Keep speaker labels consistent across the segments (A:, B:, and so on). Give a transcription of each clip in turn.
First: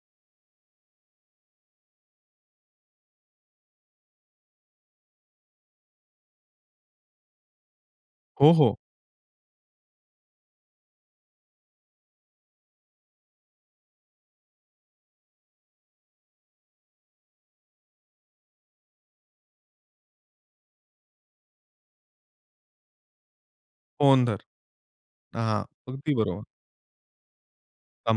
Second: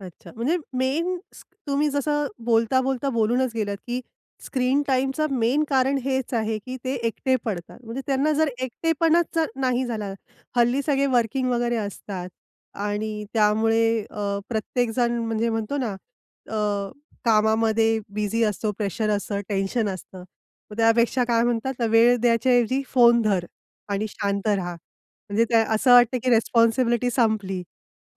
A: अच्छा. म्हणजे मेन तुम्ही जसं बोलता बोलता बोलूनच गेलात की स्क्रीन टाईमचं मेन कारण हेच आहे की ते एकटे पडतात. म्हणजे त्यांना जर
B: हो, हो.
A: एकटेपणाच नाही झाला, हल्ली सगळे वर्किंग वगैरे असतात आणि त्यामुळे अ, प्रत्येक जण म्हणजे म्हणतो ना अ, कामामध्ये बिझी असतो प्रेशर असतं, टेन्शन असतं. मग त्यापेक्षा काय म्हणतात वेळ द्यायच्या ऐवजी फोन धर आणि
B: फोन धर.
A: शांत रहा. म्हणजे
B: हां,
A: त्या असं
B: अगदी
A: वाटत, की
B: बरोबर.
A: रिस्पॉन्सिबिलिटी संपली.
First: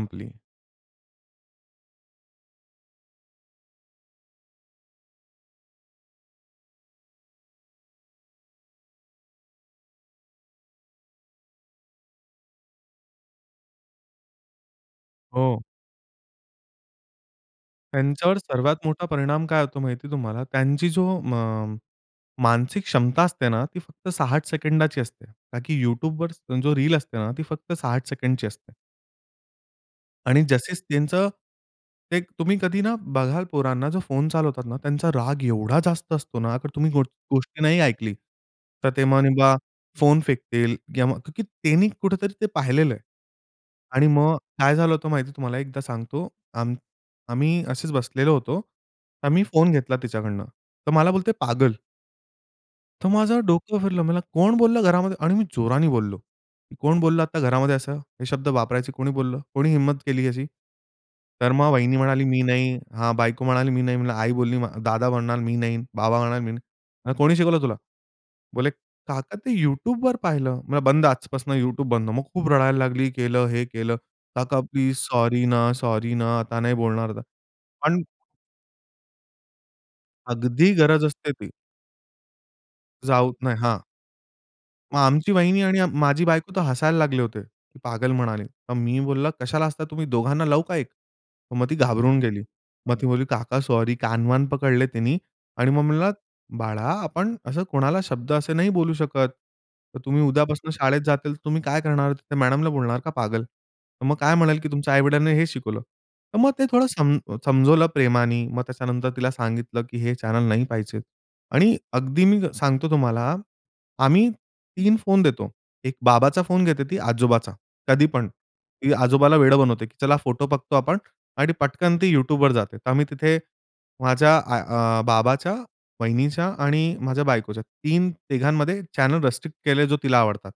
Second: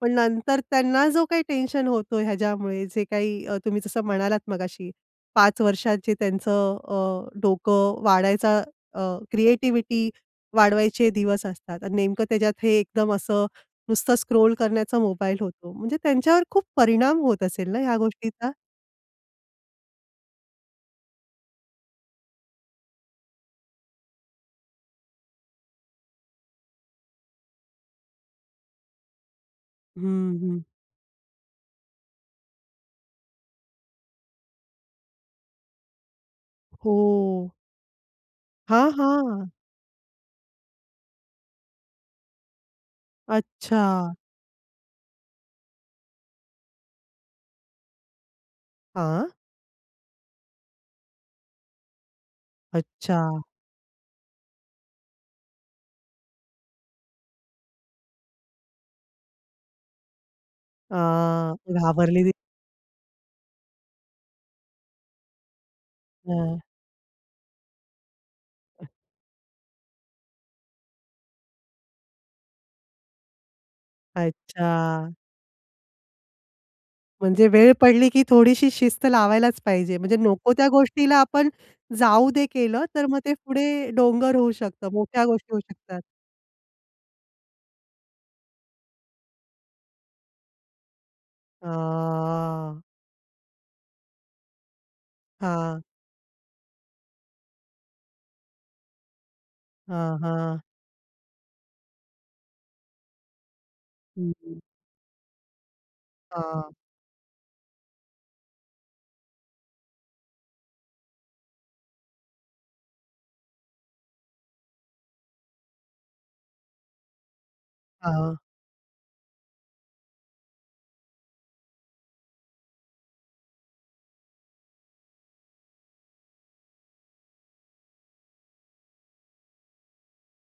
A: पण नंतर त्यांना जो काही टेन्शन होतो ह्याच्यामुळे जे काही अ, तुम्ही जसं म्हणालात मगाशी 5 वर्षात जे त्यांचं अ, डोकं वाढायचा अ, क्रिएटिव्हिटी वाढवायचे दिवस असतात आणि नेमकं त्याच्यात हे एकदम असं नुसतं स्क्रोल करण्याचा मोबाईल
B: हो.
A: होतो म्हणजे त्यांच्यावर खूप परिणाम होत असेल ना, या
B: त्यांच्यावर
A: गोष्टीचा?
B: सर्वात मोठा परिणाम काय होतो माहिती तुम्हाला त्यांची जो अ, म मानसिक क्षमता असते ना, ती फक्त 60 सेकंदाची असते. का की YouTubeवर जो रील असते ना ती फक्त 60 सेकंदची असते.
A: हं,
B: आणि
A: हं.
B: जसेच त्यांचं ते तुम्ही कधी ना बघाल पोरांना जो फोन चालवतात ना, त्यांचा राग एवढा जास्त असतो ना अगर तुम्ही गो
A: हो.
B: गोष्टी नाही ऐकली.
A: हां,
B: तर ते मग
A: हां.
B: नाही [unintelligible] फोन फेकतील किंवा मग का की त्यांनी कुठेतरी ते पाहिलेलंय. आणि
A: अच्छा.
B: मग काय झालं होतं माहिती तुम्हाला एकदा सांगतो. आम आम्ही असेच बसलेलो होतो.
A: हां.
B: तर मी फोन घेतला तिच्याकडनं. तर मला बोलते पागल. तर माझं
A: अच्छा.
B: डोकं फिरलं. मला कोण बोललं घरामध्ये आणि मी जोराने बोललो. कोण बोललं आता घरामध्ये असं, हे शब्द वापरायचे कोणी बोललं, कोणी हिम्मत केली अशी? तर
A: हां.
B: मग वहिनी
A: घाबरली
B: म्हणाली,
A: ती.
B: "मी नाही," हा बायको म्हणाली, "मी नाही," म्हणलं आई बोलली दादा म्हणाला, "मी नाही," बाबा म्हणाले, "मी
A: हां.
B: नाही." "कोणी शिकवलं तुला?" बोले काका ते YouTubeवर पाहिलं म्हणलं, "बंद आजपासून YouTube बंद." मग खूप रडायला लागली केलं हे केलं "काका प्लीज,
A: अच्छा!
B: सॉरी ना, सॉरी ना, आता नाही बोलणार"
A: म्हणजे वेळ
B: पण
A: पडली की थोडीशी शिस्त लावायलाच पाहिजे म्हणजे नको त्या
B: अगदी गरज
A: गोष्टीला
B: असते
A: आपण
B: ती.
A: जाऊ दे केलं, तर मग ते
B: जाऊत नाही. हां.
A: पुढे डोंगर होऊ शकतं
B: मग
A: मोठ्या
B: आमची
A: गोष्टी होऊ
B: वाहिनी आणि
A: शकतात.
B: माझी बायको तर हसायला लागले होते की पागल म्हणाले. मग मी बोललं, "कशाला हसता तुम्ही दोघांना लाऊ का एक." मग ती घाबरून गेली.
A: हां.
B: मग ती म्हणाली, "काका सॉरी," कान-वान पकडले तिनी आणि
A: हां.
B: मग म्हणलं, "बाळा, आपण असं कोणाला शब्द असे नाही बोलू शकत, तर
A: हां,
B: तुम्ही
A: हां.
B: उद्यापासून शाळेत जातील तर तुम्ही काय करणार? मॅडमला बोलणार का पागल? तर मग
A: हं,
B: काय म्हणेल,
A: हं.
B: की 'तुमच्या आई-वडीलांनी हे शिकवलं.'" तर मग ते
A: हां.
B: थोडं सम समजवलं प्रेमानी मग त्याच्यानंतर तिला सांगितलं, की हे चॅनेल नाही पाहिजे आणि अगदी मी सांगतो तुम्हाला, आम्ही 3 फोन देतो. एक बाबाचा फोन घेते ती आजोबाचा कधी
A: हां,
B: पण
A: हां.
B: ती आजोबाला वेडं बनवते, की चला फोटो बघतो आपण आणि पटकन ती YouTubeवर जाते. तर आम्ही तिथे माझ्या अ, आ बाबाच्या, वहिनीच्या आणि माझ्या बायकोच्या तीन तिघांमध्ये चॅनेल रिस्ट्रिक्ट केले जो तिला आवडतात.